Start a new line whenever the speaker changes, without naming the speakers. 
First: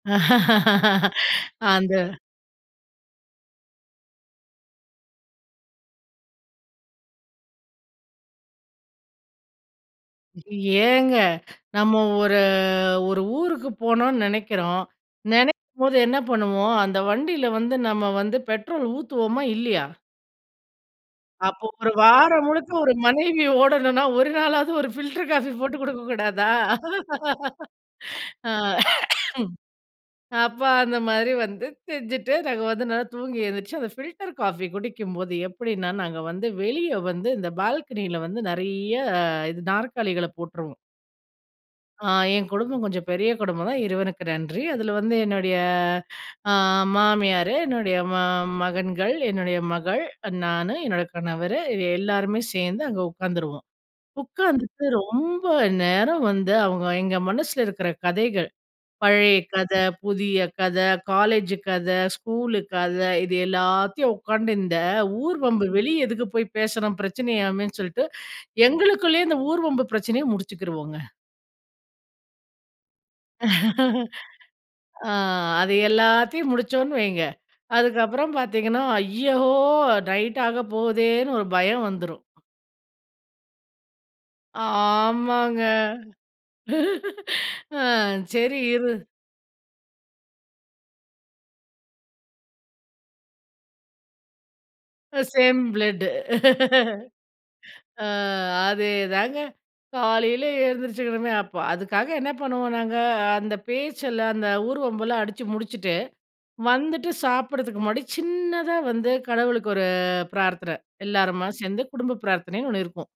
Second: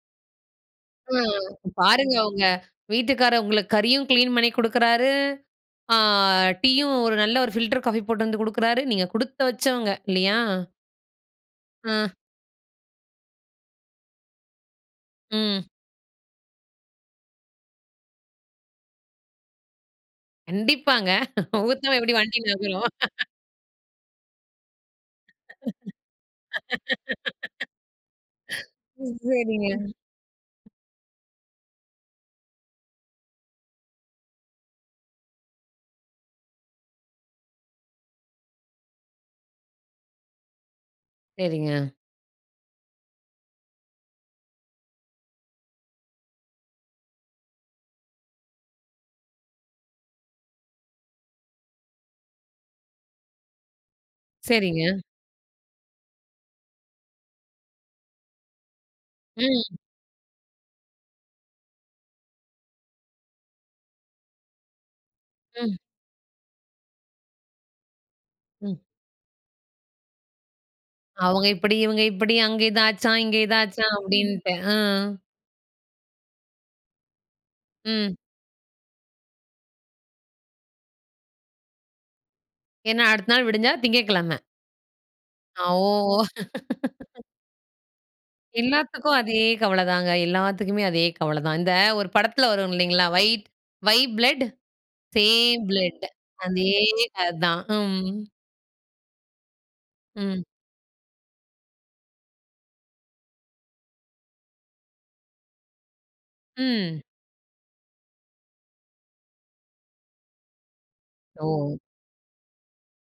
ஆ,
அந்த
பாருங்க உங்க வீட்டுக்கார் உங்களுக்கு கறியும் கிளீன் பண்ணி குடுக்குறாரு, ஆ டீயும், ஒரு நல்ல ஒரு ஃபில்டர் காஃபி போட்டுட்டுந்து குடுக்குறாரு. நீங்க குடுத்து வச்சவங்க, இல்லையா?
ஏங்க, நம்ம
ம்.
ஒரு ஒரு ஊருக்கு போணுன்னு நெனைக்கிறோம்,
ம்.
நெனைக்கும்போது என்ன பண்ணுவோம்? அந்த வண்டியில வந்து நம்ம வந்து பெட்ரோல் ஊத்துவோமா? இல்லையா?
கண்டிப்பாங்க.
அப்போ ஒரு
ஊத்தாம எப்படி வண்டி
வாரம் முழுக்க
நகுரும்?
ஒரு மனைவி ஓடனும்னா, ஒரு நாளாவது ஒரு பில்டர் காஃபி போட்டு குடுக்க கூடாதா? அ
சரிங்க.
அப்ப அந்த மாதிரி வந்து செஞ்சுட்டு, நாங்க வந்து நல்லா தூங்கி எழுந்திரிச்சு அந்த பில்டர் காஃபி குடிக்கும்போது எப்படின்னா நாங்க வந்து வெளிய வந்து இந்த பால்கனியில வந்து நிறைய இது நாற்காலிகள போட்டுருவோம்.
சரிங்க.
ஆ ஏங் குடும்பம் கொஞ்சம் பெரிய குடும்பம் தான் இறைவனுக்கு நன்றி. அதுல வந்து என்னுடைய ஆ மாமியாரு, என்னுடைய ம மகன்கள், என்னுடைய மகள், நானு, என்னோட கணவரு எல்லோருமே சேர்ந்து அங்க உட்காந்துருவோம். உட்காந்துட்டு
சரிங்க.
ரொம்ப நேரம் வந்து அவங்க எங்க மனசுல இருக்கிற கதைகள் பழைய கத,
ம்.
புதிய கத, காலேஜ் கத, ஸ்கூலு கத இது எல்லாத்தையும் உக்காந்து இந்த ஊர் வம்பு
ம்.
வெளிய எதுக்கு போய் பேசணும் பிரச்சனையாமேன்னு சொல்லிட்டு,
ம்.
எங்களுக்குள்ளேயே இந்த ஊர் வம்பு பிரச்சனைய முடிச்சுக்குருவோங்க.
அவங்க இப்படி, இவங்க இப்படி, அங்க இதாச்சாம், இங்க இதாச்சாம் அப்படின்ட்டு, ஆ
ஆ, அது எல்லாத்தையும் முடிச்சோம்ன்னு வைங்க
ம்.
அதுக்கப்புறம் பார்த்தீங்கன்னா, ஐயகோ! நைட்டாக போகுதேன்னு ஒரு பயம் வந்துரும்.
ஏன்னா, அடுத்த நாள் விடிஞ்சா திங்கக்கிழமை.
ஆமாங்க.
ஓ!
ஆ, சரி, இரு
எல்லாத்துக்கும் அதே கவல தாங்க. எல்லாத்துக்குமே அதே கவல தான். இந்த ஒரு படத்தில வரும் இல்லைங்களா? Why why blood
same
same
blood
blood அதே கத தான். ம்.
ஆ, அதேதாங்க.
ம்.
காலையில எழுந்திரிச்சுக்கணுமே அப்போ, அதுக்காக என்ன பண்ணுவோம் நாங்க, அந்த பேச்செல்லாம், அந்த ஊர்வம்பெல்லாம் அடிச்சு முடிச்சுட்டு
ம்.
வந்துட்டு சாப்பிடறதுக்கு முன்னாடி சின்னதா வந்து கடவுளுக்கு ஒரு பிரார்த்தன, எல்லாருமா
ஓ!
சேர்ந்து குடும்ப பிரார்த்தனைன்னு ஒண்ணு இருக்கும்.